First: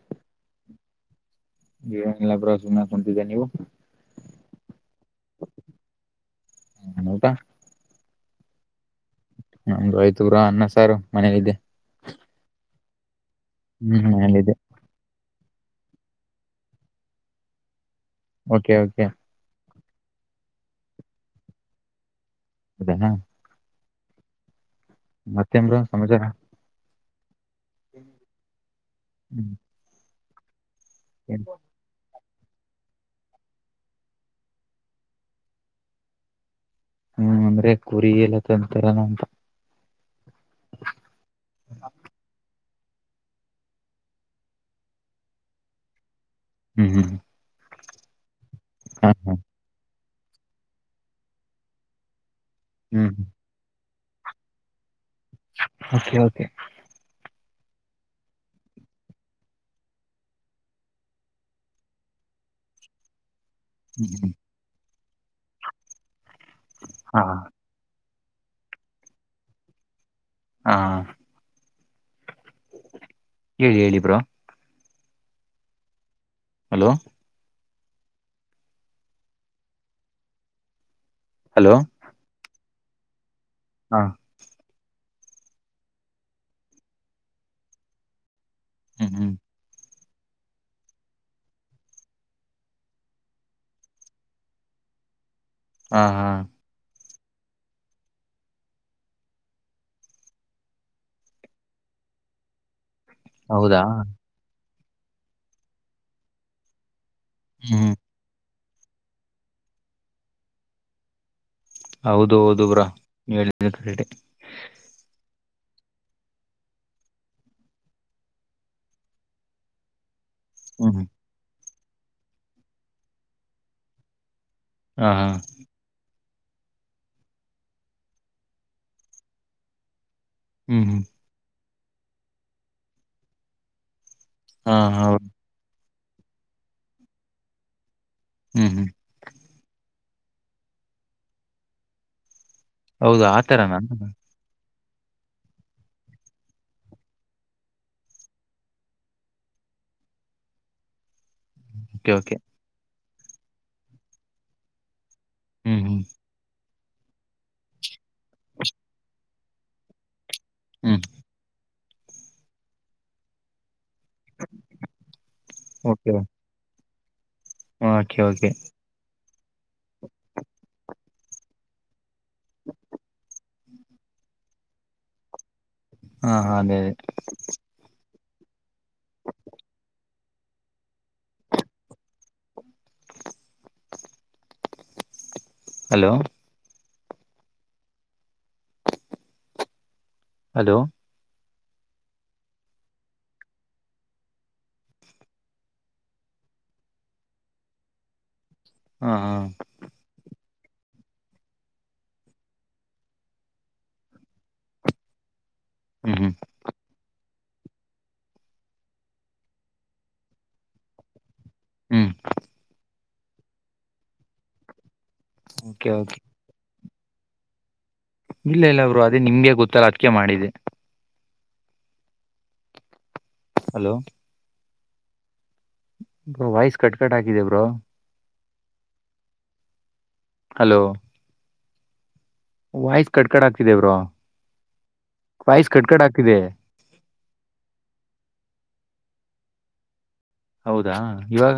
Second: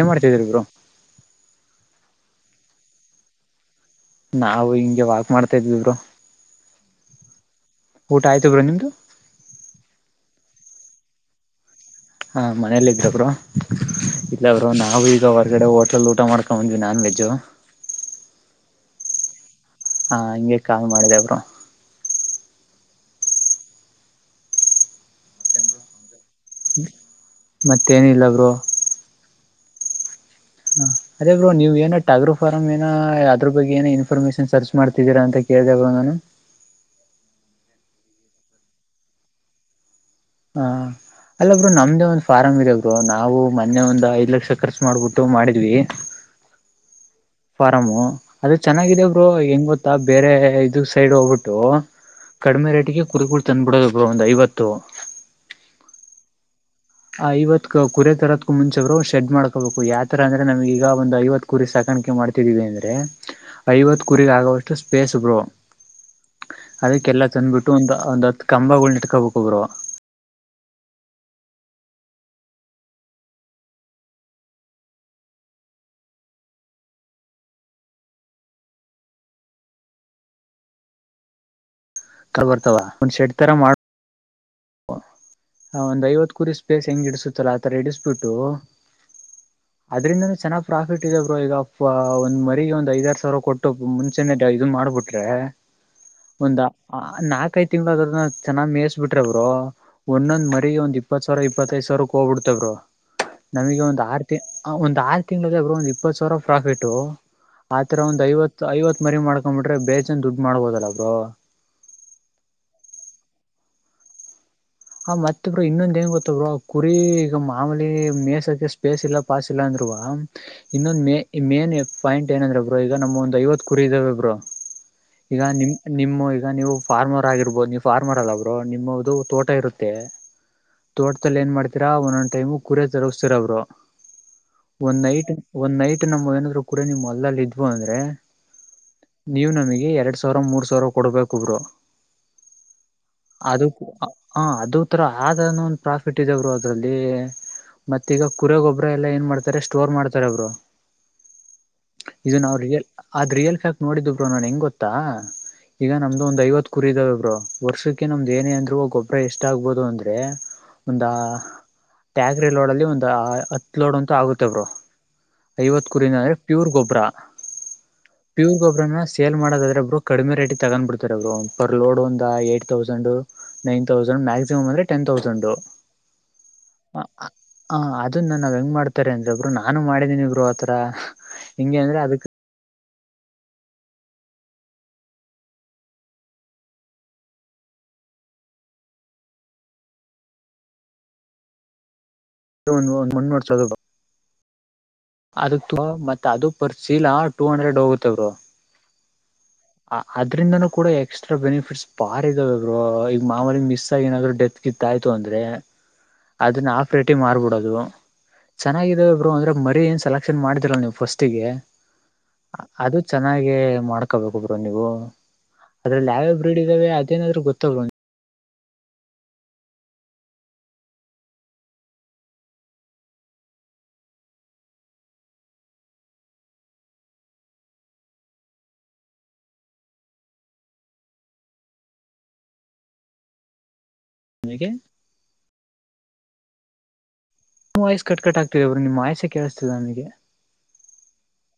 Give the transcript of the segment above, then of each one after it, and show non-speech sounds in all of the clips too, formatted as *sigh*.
ಏನ್ ಮಾಡ್ತಿದೀರಿಬ್ರು ಏನಿಲ್ಲ ಬ್ರೋ ಸುಮ್ನೆ ಕೂತಿದ್ದೆ ನೀವು ನಾವು ಹಿಂಗೆ ವಾಕ್ ಮಾಡ್ತಾ ಇದ್ವಿಬ್ರೋ ಊಟ ಊಟ ಆಯ್ತು ಬಾಯಿ ನಿಮ್ಮದು ನಮ್್ದು *unintelligible* ಆಯ್ತುರ ಅನ್ನ ಸಾರು ಮನಲ್ಲಿದ್ದೆ ಹಾ ಮನೇಲ್ಲ ಇದ್ರಬ್ರು ಮನೇಲಿದ್ದೆ ಇಲ್ಲವರು ನಾವವು ಈಗ ಹೊರ್ಗಡೆ ಹೋಟೆಲ್ ಊಟ ಮಾಡ್ಕೊ ಬಂದ್ವಿ ನಾನ್ ವೆಜ್ ಓಕೆ ಓಕೆ ಹಾ ಹಂಗಗೆ ಕಾಲ್ ಮಾಡಿದ್ದೆ ಬ್ರೋ ಅದೇ ಹಾ ಮತ್ತೇನ್ ಬ್ರೋ ಸಮಾಚಾರ ಮತ್ತೇನಿಲ್ಲ ಬ್ರೋ ಹ್ಮ್ ಹ ಅದೇ ಏನ್? ಬ್ರೋ ನೀವೇನು ಟಾಗ್ರೋ ಫಾರಂ್ *unintelligible* ಏನ ಅದ್ರ ಬಗ್ಗೆ ಏನ ಇನ್ಫಾರ್ಮೇಶನ್ ಸರ್ಚ್ ಮಾಡ್ತಿದ್ದೀರಾ ಅಂತ ಕೇಳ್ದ ಬ ನಾನು... ಹ್ಮ್ ಅಂದ್ರೆ ಕುರಿ ಎಲ್ಲ ತಂತರ ನಂತ. ಹ ಅಲ್ಲೊ ಬ್ರೋ ನಮ್ದೇ ಒಂದ್ ಫಾರಾಮ್ ಇದೆ ಒರು... ನಾವು ಮೊನ್ನೆ ಒಂದ್ ಐದ್ ಲಕ್ಷ ಖರ್ಚು ಮಾಡ್ಬಿಟ್ಟು ಮಾಡಿದ್ವಿ. ಹ್ಮ್ ಹ್ಮ್ *inaudible* ಾರಾಮು *unintelligible* ಅದು ಚೆನ್ನಾಗಾಗಿದೆ ಹಾ, ಬ್ರೋ ಹಾ. ಹೆಂಗ್ ಗೊತ್ತಾ ಬೇರೆ ಇದ ಸೈಡ್ ಹೋಗ್ಬಿಟ್ಟು. ಕಡಿಮೆ ರೇಟಿಗೆ ಹ್ಮ್ ಕುರಿಗಳು ತಂದ್ಬಿಡೋದು ಬ್ರೋ ಒಂದು ಐವತ್ತು. Okay okay. ಆ ಐವತ್ ಕುರಿ ತರೋದ್ಕೂ ಮುಂಚೆ ಬ್ರೋ ಶೆಡ್ ಮಾಡ್ಕೋಬೇಕು ಯಾವ ತರ ಅಂದ್ರೆ ನಮಗ ಈಗ ಒಂದು ಐವತ್ತು ಕುರಿ ಸಾಕಾಣಿಕೆ ಮಾಡಿ ತ್ತೀವಿ ಅಂದ್ರೆ... ಐವತ್ತು ಹ್ಮ್ ಹ್ಮ್. ಕುರಿಗ್ ಆಗೋವಷ್ಟು ಸ್ಪೇಸ್ ಬ್ರೋ ಹಾ ಅದಕ್ಕೆಲ್ಲ ತಂದ್ಬಿಟ್ಟು ಒಂದು ಒಂದು ಹತ್ತ್... ತ್ತು ಕಂಬಗಳನ್ನು ಇಟ್ಕೋಬೇಕು ಬ್ರೋ ಹಾ.... ಹೇಳಿ ಹೇಳಿ ಬ್ರೋ... ಹಲೋ... ಹಲೋ... ಕರ್ ಬರ್ತಾವ ಒಂದ್ ಶೆಡ್ ತರ ಮಾಡ್... ಹಾ ಹ ಒಂದ್ ಐವತ್ ಕುರಿ ಸ್ಪೇಸ್ ಹೆಂಗ ಇಡಸುತ್ತಲ್ಲ ಆತರ ಇಡಿಸ್ಬಿಟ್ಟು... ಹ್ಮ್ ಹ್ಮ್.... ಅದ್ದರಿಂದನೂ ಚೆನ್ನಾಗ್ ಪ್ರಾಫಿಟ್ ಇದೆ ಬ್ರೋ ಈಗ ಒಂದ್ ಮರಿಗೆ ಒಂದ್ ಐದಾರ್ ಸಾವಿರ ಕೊಟ್ಟು ಮುಂಚೇನೆ ಡೆ ಇದ್ನ... ಮಾಡಬುಟ್ರೆ... ಹಾ ಹಾ ಆ ನಾಕ ಐದ್ ತಿಂಗಳಾದ್ರೂ ಅದನ್ನ ಚೆನ್ನಾಗ್ ಮೇಯಿಸಿ ಬಿಟ್ರೆ ಬ್ರೋ. ಬ ಒಂದೊಂದ್ ಮರಿಗೆ ಒಂದ್ ಇಪ್ಪತ್ ಸಾವಿರ ಇಪ್ಪತ್ತೈದ್ ಸಾವಿರಕ್ಕೆ ಹೋಗ್ಬಿಡ್ತೆ ಬ್ರೋ... ಹೌದಾ ನಮಗೆ ಒಂದು ಆರು ತಿ ಒಂದ್ ಆರು ತಿಂಗಳ ಇದ್ರೆ ಬ್ರೋ ಒಂದ್ ಇಪ್ಪತ್ತು ಸಾವಿರ ಪ್ರಾಫಿಟು... ಹ್ಮ್ ಆತರ ಒಂದ್ ಐವತ್ತು ಐವತ್ ಮರಿ ಮಾಡ್ಕೊಂಬಿಟ್ರೆ ಬೇಜನ್ ದುಡ್ ಮಾಡ್ಬೋದಲ್ಲ ಬ್ರೋ... ಹೌದು ಹೌದು ಬ್ರೋ ನೀವ್ ಹೇಳಿದೆ ಕಾರಟೆ.. ಆ ಮತ್ತೆ ಬ್ರೋ ಇನ್ನೊಂದ್ ಏನ್ ಗೊತ್ತ ಬ್ರೋ ಕುರಿ ಈಗ ಮಾಮೂಲಿ ಮೇಹಿಸಕ್ಕೆ ಸ್ಪೇಸ್ ಇಲ್ಲ ಪಾಸ್ ಇಲ್ಲ ಅಂದ್ರೆ... ವಾ ಹ್ಮ್ ಇನ್ನೊಂದ್ ಹ್ಮ್ ಮ ಮೇನ್ ಪಾಯಿಂಟ್ ಏನಂದ್ರೆ ಬ್ರೋ ಈಗ ನಮ್ ಒಂದ್ ಐವತ್ ಕುರಿ ಇದಾವೆ ಬ್ರೋ.... ಹಾ ಹಾ ಈಗ ನಿಮ್ ನಿಮ್ಮ ಈ... ಈಗ ನೀವು ಫಾರ್ಮರ್ ಆಗಿರ್ಬೋದು ನೀವು ಫಾರ್ಮರ್ ಅಲ್ಲ ಬ್ರೋ ನಿಮ್ಮದು ತೋಟ ಇರುತ್ತೆ... ಹ್ಮ್ ಹ್ಮ್ ತೋಟದಲ್ಲಿ ಏನ್ ಮಾಡ್ತೀರಾ ಒಂದೊಂದ್ ಟೈಮ್ ಕುರಿ ತರಸ್ತೀರ ಬ್ರೋ... ಹಾ ಒಂದ್ ಹಾ ನೈಟ್ ಒಂದ್ ನೈಟ್ ನಮ್ ಏನಾದ್ರು ಕುರಿ ನಿಮ್ ಹೊಲದಲ್ಲಿ ಇದ್ವು ಅಂದ್ರೆ... ಹ್ಮ್ ಹ್ಮ್ ನೀವು ನಮಗೆ ಎರಡ್ ಸಾವಿರ ಮೂರು ಸಾವಿರ ಕೊಡ್ಬೇಕು ಬ್ರೋ... ಹೌದು ಆತರ ಅದು ನಾ? ಹ ಅದು ತರ ಅದನ್ನು ಒಂದು ಪ್ರಾಫಿಟ್ ಇದೆ ಬ್ರೋ ಅದ್ರಲ್ಲಿ... ಮತ್ತೆ ಈಗ ಕುರಿ ಗೊಬ್ಬರ ಎಲ್ಲಾ ಏನ್ ಮಾಡ್ತಾರೆ ಸ್ಟೋರ್ ಮಾಡ್ತಾರೆ ಬ್ರೋ... ಓಕೆ ಓಕೆ ಇದು ನಾವು ರಿಯಲ್ ಆದ ರಿಯಲ್ ಫ್ಯಾಕ್ಟ್ ನೋಡಿದು ಬ್ರೋ ನನ್ ಹೆಂಗ್ ಗೊತ್ತಾ... ಹ್ಮ್ ಈಗ ಹ್ಮ್ ನಮ್ದು ಒಂದ್ ಐವತ್ ಕುರಿ ಇದಾವೆ ಬ್ರೋ ವರ್ಷಕ್ಕೆ ನಮ್ದು ಏನೇ ಅಂದ್ರು ಗೊಬ್ಬರ್.... ಎಷ್ಟ್ ಆಗ್ಬಹುದು ಅಂದ್ರೆ ಹ್ಮ್ ಒಂದು ಟ್ರ್ಯಾಕ್ಟರಿ ಲೋಡಲ್ಲಿ ಒಂದು... ಹತ್ತು ಲೋಡ್ ಅಂತ ಆಗುತ್ತೆ ಬ್ರೋ ಐವತ್ತು ಓಕೆ ಕುರಿನ ಅಂದ್ರೆ ಪ್ಯೂರ್ ಗೊಬ್ಬರ... ಓಕೆ ಓಕೆ. ಸೇಲ್ ಮಾಡೋದಾದ್ರೆ ಬ್ರೋ ಕಡಿಮೆ ರೇಟಿಗೆ ತಗಂಡ್ ಬಿಡ್ತಾರೆ ಬ್ರೋ ಪರ್ ಲೋಡ್ ಒಂದು ಎಂಟ್ ತೌಸಂಡ್ ನೈನ್... ತೌಸಂಡ್ ಮ್ಯಾಕ್ಸಿಮಮ್ ಅಂದ್ರೆ ಟೆನ್ ತೌಸಂಡ್... ಹಾ ಹಾ ಅದೇ ಅದೇ... ಅದನ್ ಹೆಂಗ್ ಮಾಡ್ತಾರೆ ಅಂದ್ರೆ ಬ್ರೋ ನಾನು ಮಾಡಿದೀನಿ ಬ್ರೋ ಆತರ ಹೆಂಗೆ ಅಂದ್ರೆ ಅದಕ್... ಹಲೋ... ಹಲೋ... ಇ ಒಂದು ಒಂದು ಮಣ್ಣ್ ಹೊಡ್ಸದು ಬ್ರೋ ಅದಕ್ ಮತ್ತ ಅದು ಪರ್ ಸೀಲಾ ಟೂ ಹಂಡ್ರೆಡ್ ಹೋಗುತ್ತೆ ಬ್ರೋ ಹಾ ಹಾ ಅದ್ರಿಂದನೂ ಕೂಡ ಎಕ್ಸ್ಟ್ರಾ ಬೆನಿಫಿಟ್ಸ್ ಬಾರಿ ಇದಾವೆ ಬ್ರೋ ಈಗ ಮಾಮೂಲಿ ಮಿಸ್ ಆಗಿ ಏನಾದ್ರು ಡೆತ್ ಗಿತ್ತ್ ಆಯ್ತು ಅಂದ್ರೆ ಹ್ಮ್ ಹ್ಮ್ ಅದನ್ನ ಹಫ್ ರೇಟಿಗ್ ಮಾರ್ಬಿಟ್ ಅದು ಚೆನ್ನಾಗಿದವೆ ಬ್ರೋ ಅಂದ್ರೆ ಮರಿ ಏನ್ ಸೆಲೆಕ್ಷನ್ ಮಾಡಿದಿರಲ್ಲಾ ನೀವು ಫಸ್ಟ್ ಟಿಗೆ ಹ್ಮ್ ಅದು ಚೆನ್ನಾಗೆ ಮಾಡ್ಕೋಬೇಕು ಬ್ರೋ ನೀವು.. ಓಕೆ ಅದ್ರಲ್ಲಿ ಓಕೆ ಯಾವ್ ಯಾವ್ ಬ್ರೀಡ್ ಇದ್ದಾವೆ ಅದೇನಾದ್ರೂ ಗೊತ್ತಾ ಬ್ರೋ ನಿ ಇಲ್ಲ ಇಲ್ಲ ಬ್ರೋ ಅದೇ ನಿಮಗೆ ಗೊತ್ತಲ್ಲ ಅದಕ್ಕೆ ಮಾಡಿದೆ. ಹಲೋ ವಾಯಸ್ ಕಟ್ಕಟ್ ಹಾಕಿದೆ ಬ್ರೋ ಹಲೋ ವಾಯ್ಸ್ ಕಟ್ಕಡ್ ಆಗ್ತಿದೆ ಬ್ರೋ ನಿನಗೆ ವೈಸ್ ಕಟ್ ಕಟ್ ಆಗತಿದೆ ನೀ ವೈಯಸ್ಸ ಕಟ್ ಕಟ್ಟ ಆಗ್ತತಿರಿ ಬ್ರೋ ನಿಮ್ಮ ವಾಯಸ್ಸೆ ಕೇಳಿಸತಿಲ್ಲ ನಮಗೆ ಹೌದಾ ಇವಾಗ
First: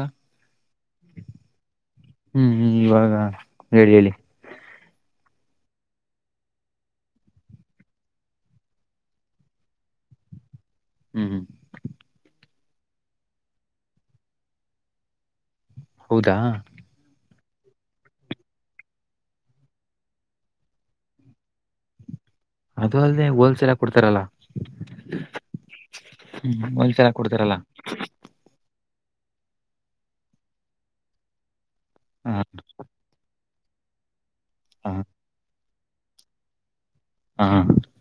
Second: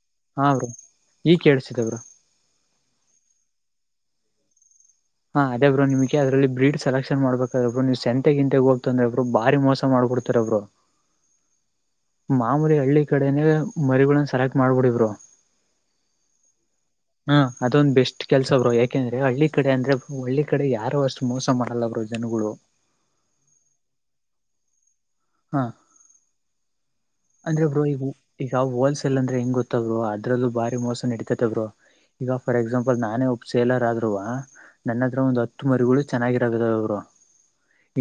ಈಗ ಕೇಳಿಸ್ತಿದೆ ಬ್ರೋ ಹ್ಮ್ಂ ಇವಾಗ ಹೇಳಿ ಹೇಳಿ ಹಾ ಅದೇ ಬ್ರೋ ನಿಮ್ಗೆ ಅದಲ್ಲಿ ಬ್ರೀಡ್ ಸಲೆಕ್ಷನ್ ಮಾಡಬೇಕ ಅ ಬ್ರು ನೀವು ಸಂತೆ ಗಿಂತೆಗ್ ಹೋಗ್ತ ಅ್ರಬ್ರು ಬಾರಿ ಮೋಸ ಮಾಡ್ಬಡ್ತು ಬ್ರೋ ಹ್ಮ್ ಹ್ಮ್ ಮಾಮೂಲಿ ಹಳ್ಳಿ ಕಡೆನೇ ಮರಿಗಳನ್ನ ಸೆಲೆಕ್ಟ್ ಮಾಡ್ಬಿಡಿ ಬ್ರೋ ಹೌದಾ ಹಾ ಅದೊಂದ್ ಬೆಸ್ಟ್ ಕೆಲ್ಸ ಬ್ರೋ ಯಾಕೆಂದ್ರೆ ಹಳ್ಳಿ ಕಡೆ ಅಂದ್ರೆ ಹಳ್ಳಿ ಕಡೆ ಯಾರು ಅಷ್ಟು ಮೋಸ ಮಾಡಲ್ಲ ಅವರು ಅದು ಅಲ್ದೆೇ ಹೋಲ್ಸೇಲ್ ಆಗ ಕೊಡ್ತಾರಲ್ಲಾ ಹಾ ಅಂದ್ರೆ ಬ್ರೋ ಈಗ ಈಗ ಹೋಲ್ಸ್ ಅಂದ್ರೆ ಹೆಂಗ ಗೊತ್ತ ಬ್ರೋ ಅದ್ರಲ್ಲೂ ಬಾರಿ ಮೋಸ ನಡಿತದ ಬ್ರೋ ಈಗ ಹ ಫಾರ್ ಎಕ್ಸಾಂಪಲ್ ನಾನೇ ಸೇಲರ್ ಆದ್ರೂ ಹ ನನ್ನತ್ರ ಒಂದು ಹತ್ತು ಮರಿಗಳು ಚೆನ್ನಾಗಿದ್ದು ಅವ್ರು ಬ್ರೋ ಹ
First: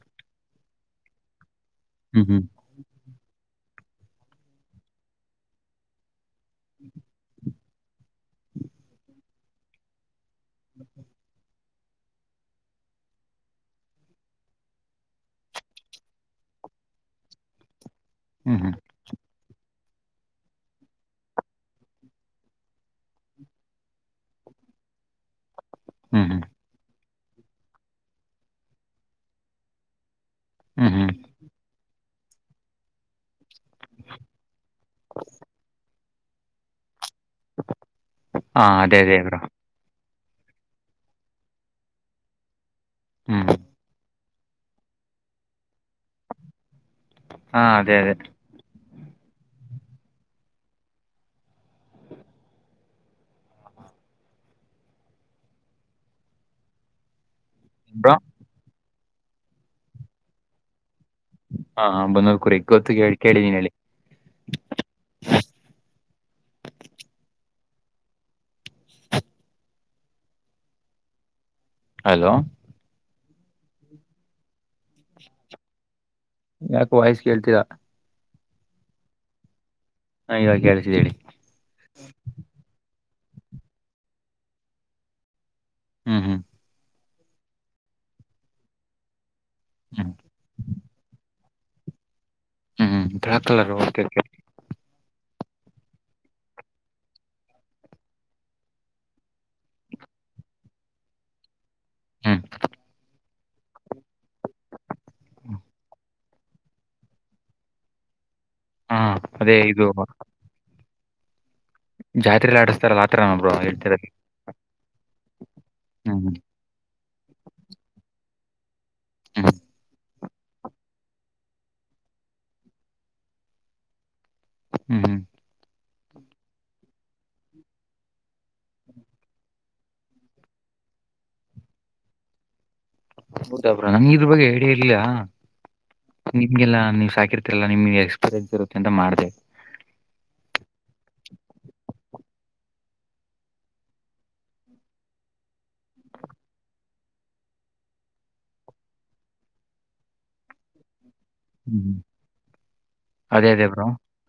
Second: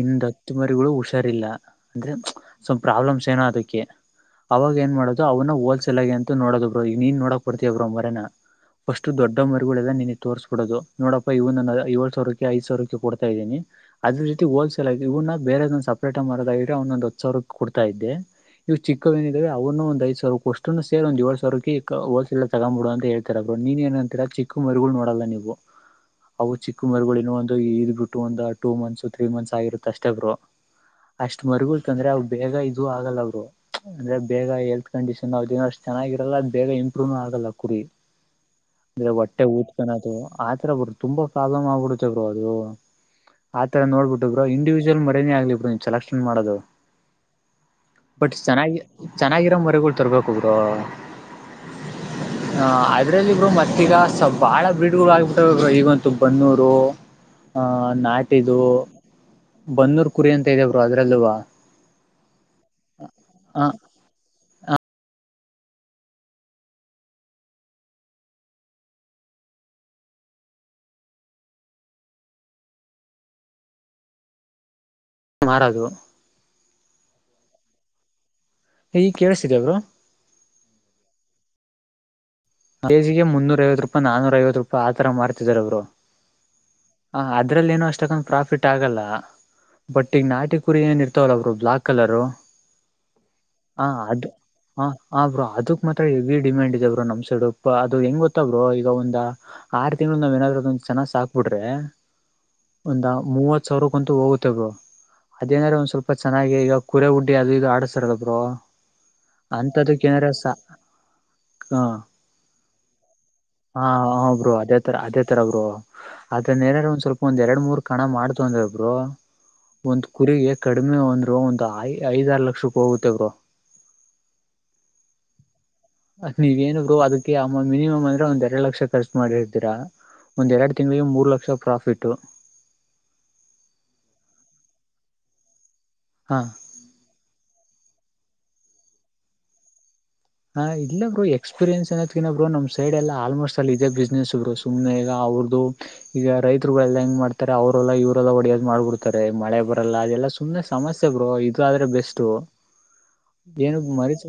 ಇಂದು ಹತ್ತು ಮರಿಗಳು ಹುಷಾರಿಲ್ಲ ಅಂದ್ರೆ ಹ್ಮ್ ಹ್ಮ್ ಸ್ವಲ್ಪ ಪ್ರಾಬ್ಲಮ್ ಅದಕ್ಕೆ ಅವಾಗ ಏನ್ ಮಾಡೋದು ಅವ್ನ್ ಹೋಲ್ಸೆಲ್ ಆಗ ಅಂತ ನೋಡೋ ಬ್ರೋ ನೀನ್ ನೋಡ ತಿರ ಮರೇನ ಅ ಫಸ್ಟ್ ದೊಡ್ಡ ಮರಿಗಳದ ನೀ ತೋರಿಸ್ಬಿಡುದು ನೋಡಪ್ಪಾ ಇವನ್ ಏಳ ಸಾವಿಕ್ಕೆ ಐ ಸಾವಿರ ರಕ್ಕೆ ಕೊಡ್ತ ಇದೀನಿದ ರೀ ಹೋಲಲ್ಗ ಇವನ ಬೇರೆದ ಸಪೇಟ್ರದ ಇದೊಂದು ಒತ್ ಸಾವಿರ ಕೊಡ್ತಾ ಇದ್ದೆ ಹ್ಮ್ ಹ್ಮ್ ಇವು ಚಿಕ್ಕವೇನ ಇದಾವೆ ಅವನು ಐದು ಸಾವಿರೂ ಅಷ್ಟು ಸೇರ್ ಒಂದ ಏಳ್ ಸಾವಿರ ಹೋಲ್ಸೇಲ್ ತಗ್ಬಡುದು ಅಂತೇಳ್ತರು ನೀನ್ ಏಂತರ ಚಿಕ್ಕ ಮರಿಗಳು ಮಾಡೋಡಲ್ *unintelligible* ಹ್ಮ್ ಹ್ಮ್ ಹ್ಮ್ ಅವು ಚಿಕ್ಕ ಮರಿಗಳನ ಒಂದು ಇದ್ ಬಿಟ್ಟು ಒಂದು ಟೂ ಮಂತ್ಸ್ ತ್ರೀ ಮಂತ್ಸ್ ಆಗಿರುತ್ತೆ ಅಷ್ಟೇ ಬ್ರು ಹ್ಮ್ ಹ್ಮ್ ಅಷ್ಟ್ ಮರಿಗಳತಂದ್ರೆ ಅವ ಬೇಗ ಇದು ಆ ಅಂದ್ರೆ ಬೇಗ ಹೆಲ್ತ್ ಕಂಡೀಷನ್ ಅವ ಚೆನಾಗಿರಲ್ಲ ಬೇ ಗುಣ ಆಗಲ್ಲ ಕುರಿ ಹಾ ಅದೇ ಅಂದ್ರೆ ಅದೇ ಬ್ರೋ ಹೊಟ್ಟೆ ಊದಕನದು ಆತರ ಬ್ರೋ ತುಂಬಾ ಪ್ರಾಬ್ಲಮ್ ಆಗ್ಬಿಡತೇ ಬ್ರೋ ಅದು ಹ್ಮ್ ಆತರ ನೋಡ್ಬಿಟ್ಟು ಬ್ರೋ ಇಂಡಿವಿಜುವಲ್ ಮರೀನೇ ಆಗ್ಲಿ ಬ್ರೋ ನೀನ್ ಸೆಲೆಕ್ಷನ್ ಮಾಡೋದು ಹಾ ಅದೇ ಅದೇ ಬಟ್ ಚೆನ್ನಾಗಿ ಚೆನ್ನಾಗಿರೋ ಮರಿಗಳು ತರ್ಬೇಕೋ ಬ್ರೋ ಹ ಅದ್ರಲ್ಲಿಬ್ರು ಮತ್ತೀಗ ಬಾಳ ಬ್ರೀಡ್ ಆಗ್ಬಿಟ್ಟ ಈಗಂತ ಬನ್ನೂರು ಆಹ ಬ್ರೋ ನಾಟಿದು ಬನ್ನೂರ್ ಕುರಿ ಅಂತ ಇದವರು ಅದ್ರಲ್ಲವಾ ಹಾ ಬನ್ನೂರ್ ಕುರಿ ಗೊತ್ತು ಕೇಳಿ ಕೇಳಿದೀನ ಹೇಳಿ ಹಲೋ ಮಾರದು ಯಾಕೋ ವಾಯ್ಸ್ ಕೇಳ್ತಿಲಾ ಹೇಳಿದ ಕೇಳಿಸಿದೆ ಬ್ರೋ ಹಾ ಇವಾಗ ಕೇಳಸತಿದೇ ಹೇಳಿ ಕೆಜಿಗೆ ಮುನ್ನೂರ ಐವತ್ತು ರೂಪಾಯಿ ನಾನೂರ ಐವತ್ತು ರೂಪಾಯಿ ಆತರ ಮಾಡ್ತಿದಾರ ಅವರು ಹ್ಮ್ ಹ್ಮ್ ಹ ಅದ್ರಲ್ಲಿ ಏನೋ ಅಷ್ಟ ಅಕಂದ ಪ್ರಾಫಿಟ್ ಆಗಲ್ಲ ಹ್ಮ್ ಬಟ್ ಈಗ ನಾಟಿ ಕುರಿ ಏನ್ ಇರ್ತವಲ್ಲ ಬ್ರೋ ಬ್ಲಾಕ್ ಕಲರು ಹ್ಮ್ ಬ್ಲಾಕ್ ಕಲರ್ *unintelligible* ಅದು ಗ ಹ ಹಾ ಬ್ರೋ ಅದಕ್ ಮಾತ್ರ ಹೆವಿ ಡಿಮ್ಯಾಂಡ್ ಇದೆ ಬ್ರು ನಮ್ಮ ಸೈಡ್ ಅದು ಹೆಂಗ್ ಗೊತ್ತ ಬ್ರು ಈಗ ಒಂದ್ ಆರು ತಿಂಗಳು ನಾವ್ ಏನಾದ್ರು ಅದ ಚೆನ್ನಾಗ್ ಸಾಕ್ಬಿಡ್ರೆ ಹ್ಮ್ ಒಂದ ಮೂವತ್ ಸಾವಿರಕ್ಕಂತು ಹೋಗುತ್ತ ಬ್ರೋ ಅದೇನಾರ ಒಂದ್ ಸ್ವಲ್ಪ ಚೆನ್ನಾಗಿ ಈಗ ಕುರೆ ಉುಡ್ಡಿ ಅದು ಈದು ಆಡಿಸ್ತಾರಬೇಕು ಹಾ ಅದೇ ಇದು ಅಂತದಕ್ಕೆೇಂದ್ರೆ ಸ ಹ ಜಾತ್ರೆಲಿ ಆಡಿಸ್ತಾರಲ್ಲ ಆತರ ಬ್ರೋ ಹಾ ಹೇಳ್ತಿರೋದು ಹ ಬ್ರರು ಅದೇ ತರ ಅದೇ ತರ ಬ್ರರು ಹ್ಮ್ ಅದೇನ್ರ ಒಂದ್ ಸ್ವಲ್ಪ ಒಂದು ಎರಡು ಮೂರು ಕಣ ಮಾಡುತುಅಂದ್ರೆೊಬ್ರು ಹ್ಮ್ ಒಂದು ಕುರಿಗೆ ಕಡಿಮೆ ಒಂದ್ರು ಒಂದು ಐ ಐದಾರ ಲಕ್ಷ ರೂಪಿ ಹೋಗುತ್ ಬ್ರೋ ಹ್ಮ್ ಹ್ಮ್ ಅದ ನೀವ ಏನ ಬರು ಅದಕ್ಕೆ ಅ ಮಿನಿಮಮ್ ಅಂದ್ರೆ ಒಂದ್ ಎರಡು ಲಕ್ಷ ಖರ್ಚು ಮಾಡಿರ್ದ್ದೀರಾ ಒಂದ್ಎರಡು ತಿಂಗಳಿಗೆ ಮೂರು ಲಕ್ಷ ಪ್ರಾಫಿಟ್ ಹೌದಾಬ್ರ ನಂಗ ಇದ್ರ ಬಗ್ಗೆ ಹೇಳಿಯ ಇರ್ಯಾ ಹ ನಿಮ್ಗೆಲ್ಲಾ ನೀವ್ ಸಾಕಿರ್ತ ನಿಮಗೆ ಎಕ್ಸ್ಪೀರಿಯನ್ಸ್ ಇರುತ್ತೆ ಅಂತ ಮಾಡ್ದ ಹಾ ಇಲ್ಲ ಬರು ಎಕ್ಪೀರಿಯನ್ಸ್ ಏಕಿ ಬರು ನಮ ಸೈಡ್ ಎಲ್ಲ ಆಲ್ಮೋಸ್ಟ್ ಅಲ್ಲಿಲ್ಲ ಇದೇ ಬಿಸ್ನೆಸ್ರು ಸುನೆ ಈಗ ಅವ್ರ ಈಗ ರೈತರುಗಳೆಲ್ಲಾ ಹೆಂಗ ಮಾಡ್ತಾರೆ ಅವರೆಲ್ಲ ಇವರೆಲ್ಲ ಹೊಡೆಯೋದು ಮಾಡ್ಬಿಡ್ತಾರೆ ಮಳೆ ಬರಲ್ಲ ಅದೆಲ್ಲ ಸು ಒ ಸಮಸ್ಯೆ ಬ್ರೋ ಇದು ಆದ್ರೆ ಹ್ಮ್ ಬೆಸ್ಟ್ ಅದೇ ಅದೇ ಏನು ಬ್ರೋ ಮರತ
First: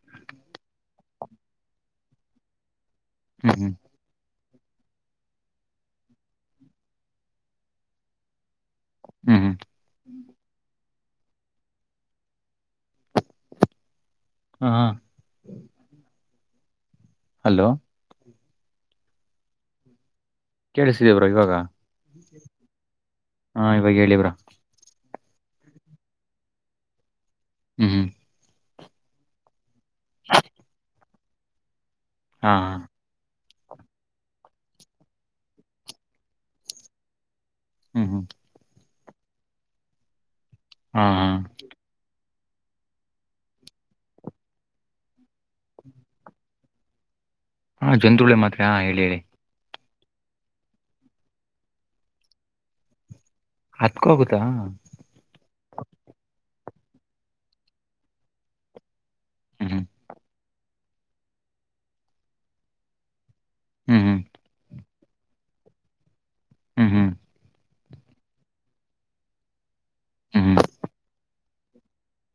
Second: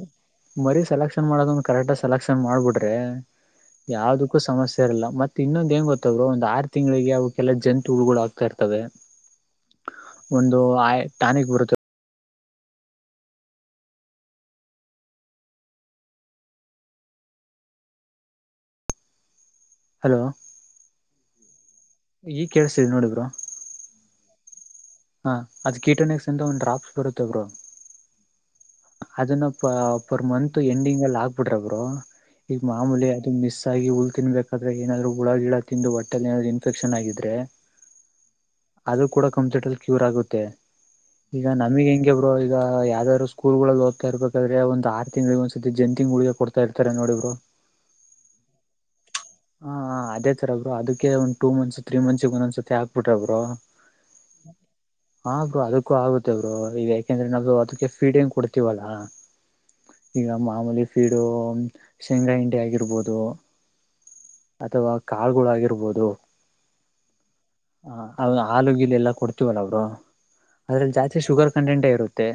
ಮರಿಸೆಲೆಕ್ಷನ್ ಮಾಡೋದಂದು ಕರೆಕ್ಟ್ ಸೆಲೆಕ್ಷನ್ ಮಾಡ್ಬಿಟ್ರೆ ಹ್ಮ್ ಹ್ಮ್ ಯಾವ್ದ ಸಮಸ್ಯೆ ಇಲ್ಲ ಮತ್ತ ಇನ್ನೊಂದು ಏಂಗ ಗೊತ್ತದ್ರು ಒಂದು ಆರು ತಿಂಗಳಿಗೆ ಅವೆಲ್ಲ ಜಂತು ಉಳಗಳು ಹ ಆಗ್ತಾ ಇ ಹ್ಮ್ ಹ್ಮ್ ಒಂದು ಆಯ ನಿಕ್ ಬರುತ್ತದೆ ಹಾ ಹಲೋ ಹಲೋ ಕೇಳಿಸ್ತಾ ಇದಿಯಾ ಬ್ರೋ ಇವಾಗ ಈಗ ನೋಡಿ ಬ್ರೋ ಕೇಳಿಸ್ತಿದೆ ಹೇಳು ಬ್ರೋ ಹಾ ಅದ್ ಕೀಟಾಣಿಕ್ಸ್ ಎಂತ ಒಂದ ಡಾಪ್ಸ್ ಬರುತ್ತೆಬ್ರು ಹ್ಮ್ ಹ್ಮ್ ಅದನ್ನ ಪ ಪರ್ ಮತ್ ಎಂಡಿಂಗ್ ಅಲ್ಲಿ ಆಗ್ಬಿಡ್ರಬ್ರು ಹಾ ಈಗ ಹಾ ಮಾಮೂಲಿ ಅದು ಮಿಸ್ ಹುಲ್ ತಿನ್ಬೇಕಾದ್ರೆ ಏನಾದ್ರು ಹುಳ ಗಿಡ ತಿಂದು ಒಟ್ಟೆ ಏನಾದ್ರರು ಇನ್ಫೆಕ್ಷನ್ ಆಗಿದ್ರೆ ಹ್ಮ್ ಹ್ಮ್ ಅದು ಕೂಡ ಕಂಪ್ಯೂಟ ಅಲ್ಲಿ ಕ್ಯೂರ್ ಆಗುತ್ತೆ ಹಾ ಹಾ ಈಗ ನಮಗ್ ಹೆಂಗೆ ಬೋ ಈಗ ಯಾವ್ದಾದ್ರು ಸ್ಕೂಲ್ ಗಳಲ್ಲಿ ಹದ್ತಾ ಇರ್ಬೇಕಾದ್ರೆ ಒಂದ ಆರು ತಿಂಗಳಿಗೆ ಒಂದ್ ಸತಿ ಜನ್ ತಿಂಳಗ ಕೊಡ್ತಾ ಇರ್ತಾರೆ ನೋಡ ಇರು ಹಾ ಜಂತ್ರುಗಳೇ ಮಾತ್ರ ಹ ಹೇಳಿ ಹೇಳಿ ಹಾಅದೇ ತರಬ್ರು ಅದಕ್ಕೆ ಒಂದು ಮಂತ್ಸ್ ತ್ರೀ ಮಂತ್ ಸಿಗ ಒಂದ್ ಸ ಹಾಕ್ ಬಿಟ್ರೆಬ್ರು ಹತ್ಕೋಗುತ್ತಾ ಹಾರರು ಅದಕ್ಕೂ ಆಗುತ್ತೆ ಬರು ಇವ ಯಾಕೆಂದ್ರೆ ನಾವ್ದವು ಅದಕ್ಕೆ ಫೀಡ್ ಗ್ ಕೊಡ್ತತಿವಲ್ಲಾ ಹ್ಮ್ ಈಗ ಮಾಮೂಲಿಫೀಡು ಶೇಂಗ್ರಾಹಿಂಡಿ ಆಗಿರ್ಬೋದು ಹ್ಮ್ ಹ್ಮ್ ಅಥವಾ ಕಾಳಗಳುಗಿರ್ಬೋದು ಹ್ಮ್ ಹ್ಮ್ ಹ ಹಲೂ ಗಿಲ್ ಎಲ್ಲಾ ಕೊಡ್ತೀವಲ್ಲ ಅವರು ಹ್ಮ್ ಹ್ಮ್ ಅದ್ರಲ್ಲಿ ಜಾಸ್ತಿ ಶುಗರ್ ಕಂಟೆಂಟೇ ಇರುತ್ತೆ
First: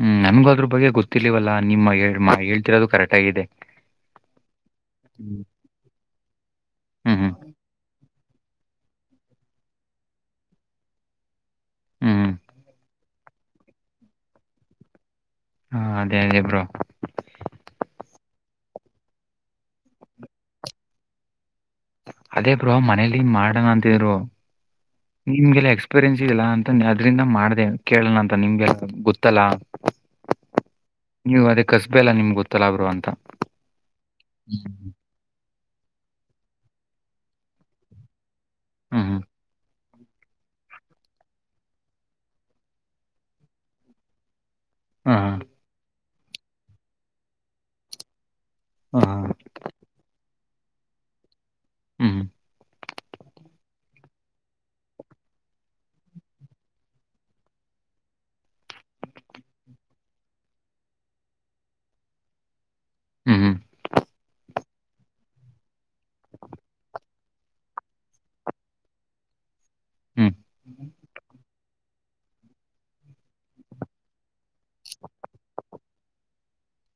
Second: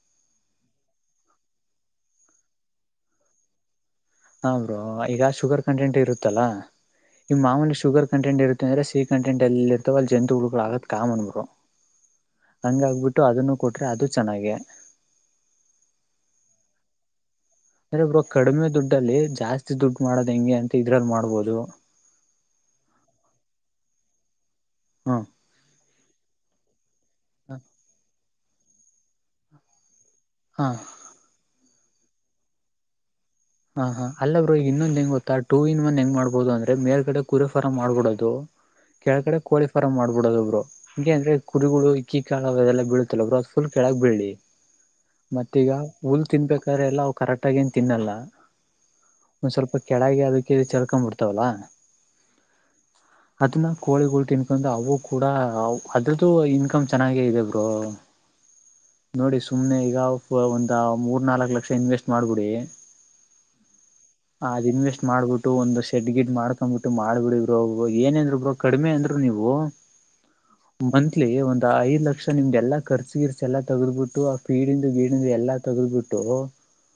ಹ್ಮ್ ನನ್ಗೂ ಅದ್ರ ಬಗ್ಗೆ ಗೊತ್ತಿಲವಲ್ಲಾ ನಿಮ್ಮ ಮಾ ಹೇಳ್ತಿರೋದು ಕರೆಕ್ಟ್ ಆಗಿದೆ ಹ್ರೋ ಈಗ ಶುಗರ್ ಕಂಟೆಂಟ್ ಇರುತ್ತಲ್ಲಾ ಹ್ಮ್ ಹ್ಮ್ ಈಮ ಮಾಮೂಲಿ ಶುಗರ್ ಕಂಟೆಂಟ್ ಇರುತ್ತ ಅ್ರೆ ಸಿ ಕಂಟ್ ಅಲ್ಲಿ ಇರ್ತವೆ ಅಲ್ಲಿ ಜಂತುಗಳುಗತ್ ಕಾಮನ್ ಬರು ಹ್ಮ್ ಹಂಗಾಗಬಿಟ್ಟು ಅದನ್ನು ಕೊಟ್ರೆ ಅದು ಚೆನ್ನಾಗ ಹಾ ಅದೇ ಅದೇ ಬ್ರೋ ಅಂದ್ರೆ ಇಬ್ರು ಕಡಿಮೆ ದುಡ್ಡಲ್ಲಿ ಜಾಸ್ತಿ ದುಡ್ಡು ಮಾಡೋದ ಹೆಂಗೆ ಅಂತ ಇದ್ರಲ್ಲಿ ಮಾಡ್ಬೋದು ಅದೇ ಬ್ರೋ ಮನೇಲಿನ್ ಮಾಡೋಣ ಅಂತಿದ್ರು ಹ್ಮ ನಿಮ್ಗೆಲ್ಲ ಎಕ್ಸ್ಪೀರಿಯನ್ಸ್ ಇಲ್ಲಾ ಅಂತ ಆದ್ರಿಂದ ಮಾಡಿದೆ ಕೇಳಣ ಅಂತ ನಿಮ್ಗೆ ಗೊತ್ತಲ್ಲ ಹ ನೀವು ಅದ ಕಸಬೆಲ್ಲ ನಿಮ್ಗೆ ಗೊತ್ತಲಬ್ರು ಅಂತ ಹಾ ಹಾ ಅಲ್ಲಬ್ರು ಇನ್ನೊಹೆಂಗ್ ಗೊತ್ತಾಡ್ ಟೂ ಇನ್ ಒನ್ ಹೆಂಗ್ ಮಾಡ್ಬಹುದು ಅಂದ್ರೆ ಮೇಲ್ ಕಡೆ ಗುರುಫಾರ್ ಮಾಡ್ಬಿಡೋದು ಹ್ಮ್ ಹ್ಮ್ ಕೆಳಗಡೆ ಕ್ಲಫೈ ಪಾರ ಮಾಡಬ ಬಿಡೋದ ಒಬ್ರು ಹೀಂ ಅಂದ್ರೆ ಕುರಿಗಳು ಇಕ್ಕಿ ಕಾಳದೆಲ್ಲ ಬೀಳುತ್ತಲೊಬ್ರು ಅ ಫುಲ್ ಕೆೇಳಕ್ ಬೀಳ್ಳಿ ಹ್ಮ್ ಮತ್ತ ಈಗ ಹುಲ್ ತಿನ್ಬೇಕಾದ್ರೆ ಎಲ್ಲವು ಕರೆಕ್ಟ್ ಆಗ ಏನ್ ತಿನ್ನಲ್ಲ ಒಂದ್ ಸ್ವಲ್ಪ ಕೆಳಗೆ ಅದಕ್ಕೆ ಚರ್ಕೊ ಬಿಡ್ತಾವಲ್ಲ ಹ್ಮ್ *inaudible* ಅದನ್ನ ಕೋಳಿಗಳು ತಿನ್ಕೊಂಡ ಅವು ಕೂಡ ಅದ್ರದ್ದು ಇನ್ಕಮ್ ಚೆನ್ನಾಗೇ ಇದೆ ಬರು *inaudible* ನೋಡಿ ಸುಮ್ನೆ ಈಗ ಒಂದು ಮೂರ್ನಾಾಲ್ಕು ಲಕ್ಷ ಇನ್ವೆಸ್ಟ್ ಮಾಡ್ಬಿಡಿ ಹ್ಮ ಹ್ಮ ಅದ್ನ್ವೆಸ್ಟ್ ಮಾಡ್ಬಿಟ್ಟು ಒಂದ್ ಶೆಡ್ ಗಿಡ್ ಮಾಡ್ಕೊಂಡ್ಬಿಟ್ಟು ಮಾಡ್ಬಿಡಿಬ್ರೋ ಏನೇಂದ್ರು ಬ್ರೋ ಕಡಿಮೆ ಅಂದ್ರು ನೀವು ಹ್ಮ್ ಹ್ಮ್ ಹ್ಮ್ ಹ್ಮ್ ಮಂತ್ಲಿ ಒಂದ್ ಐದ್ ಲಕ್ಷ ನಿಮ್ಗೆ ಎಲ್ಲ ಖರ್ಚಿಗಿರ್ಸ ಎಲ್ಲಾ ತಗದ್ಬಿಟ್ಟು ಆ ಫೀಡಂದು ಗೀಡ ಎಲ್ಲಾ ತಗಲ್್ಬಿಟ್ಟು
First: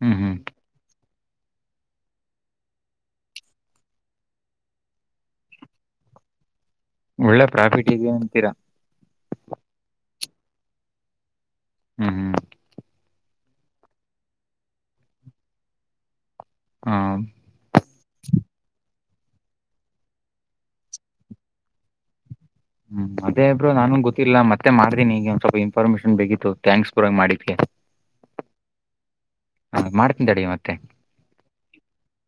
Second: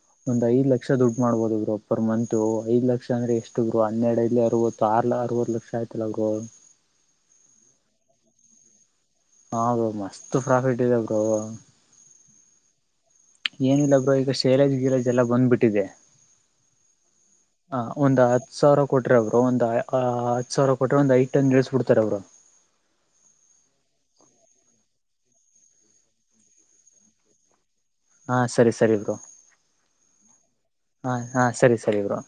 ಹ್ಮ್ ಹ್ಮ್ ಹ್ಮ್ ಒಂದ್ ಐ್ ಲಕ್ಷ ದುಡ್ಡು ಮಾಡ್ಬಹುದುರು ಪರ್ ಮಂತತ್ ಐ್ ಲಕ್ಷ ಅಂದ್ರೆ ಎಷ್ಟು ಗರು ಹನ್ನೆರಡಲಿ ಅವತ್ತು ಆ ಅರವತ್ತು ಲಕ್ಷ ಆಯ್ತಲ್ಲರು ಫಲ್ ಒಳ್ಳೆ ಪ್ರಾಫಿಟ್ ಇದೆ ಅಂತೀರಾ ಹದು ಮಸ್ತ್ ಪ್ರಾಫಿಟ್ ಇದೆ ಬ್ರೋ ಹ್ಮ್ ಏನಿಲ್ಲಬ್ರ ಈಗ ಶೈಲಜ್ ಗಿರೇಜ್ ಎಲ್ಲ ಬಂದ್ಬಿಟ್ಟಿದೆ ಹ್ಮ್ ಹ ಒಂದು ಹತ್ತು ಸಾವಿರ ಕೊಟ್ರ ಅವ್ರು ಒಂದ ಹದ್ ಸಾವಿರ ಕೊಟ್ರೆ ಒಂದ್ ಐದು ಟನ್ಳಿಸಸ್ಬ ಬಿಡ್ತಾರ ಅವ್ರು ಹ್ಮ್ ಅದೇ ಇಬ್್ರರು ನಾನುನ್ ಗೊತ್ತಿಲ್ಲ ಮತ್ತೆ ಮಾಡ್ದಿನಿ ಈಗ ಒಂದ್ ಸ್ವಲ್ಪ ಇನ್ಫಾರ್ಮೇಶನ್ ಬೇಕಿತ್ತು ಥ್ಯಾಂಕ್ಸ್ ಗುರ ಮಾಡಿದವಿ ಹಾ ಸರಿ ಸರಿ ಇ ಬರು ಮಾಡ್ತೀನಿ ತಡಿ ಮತ್ತೆ. *inaudible* ಹಾ ಹಾ ಸರಿ ಸರಿ ಬ್ರೋ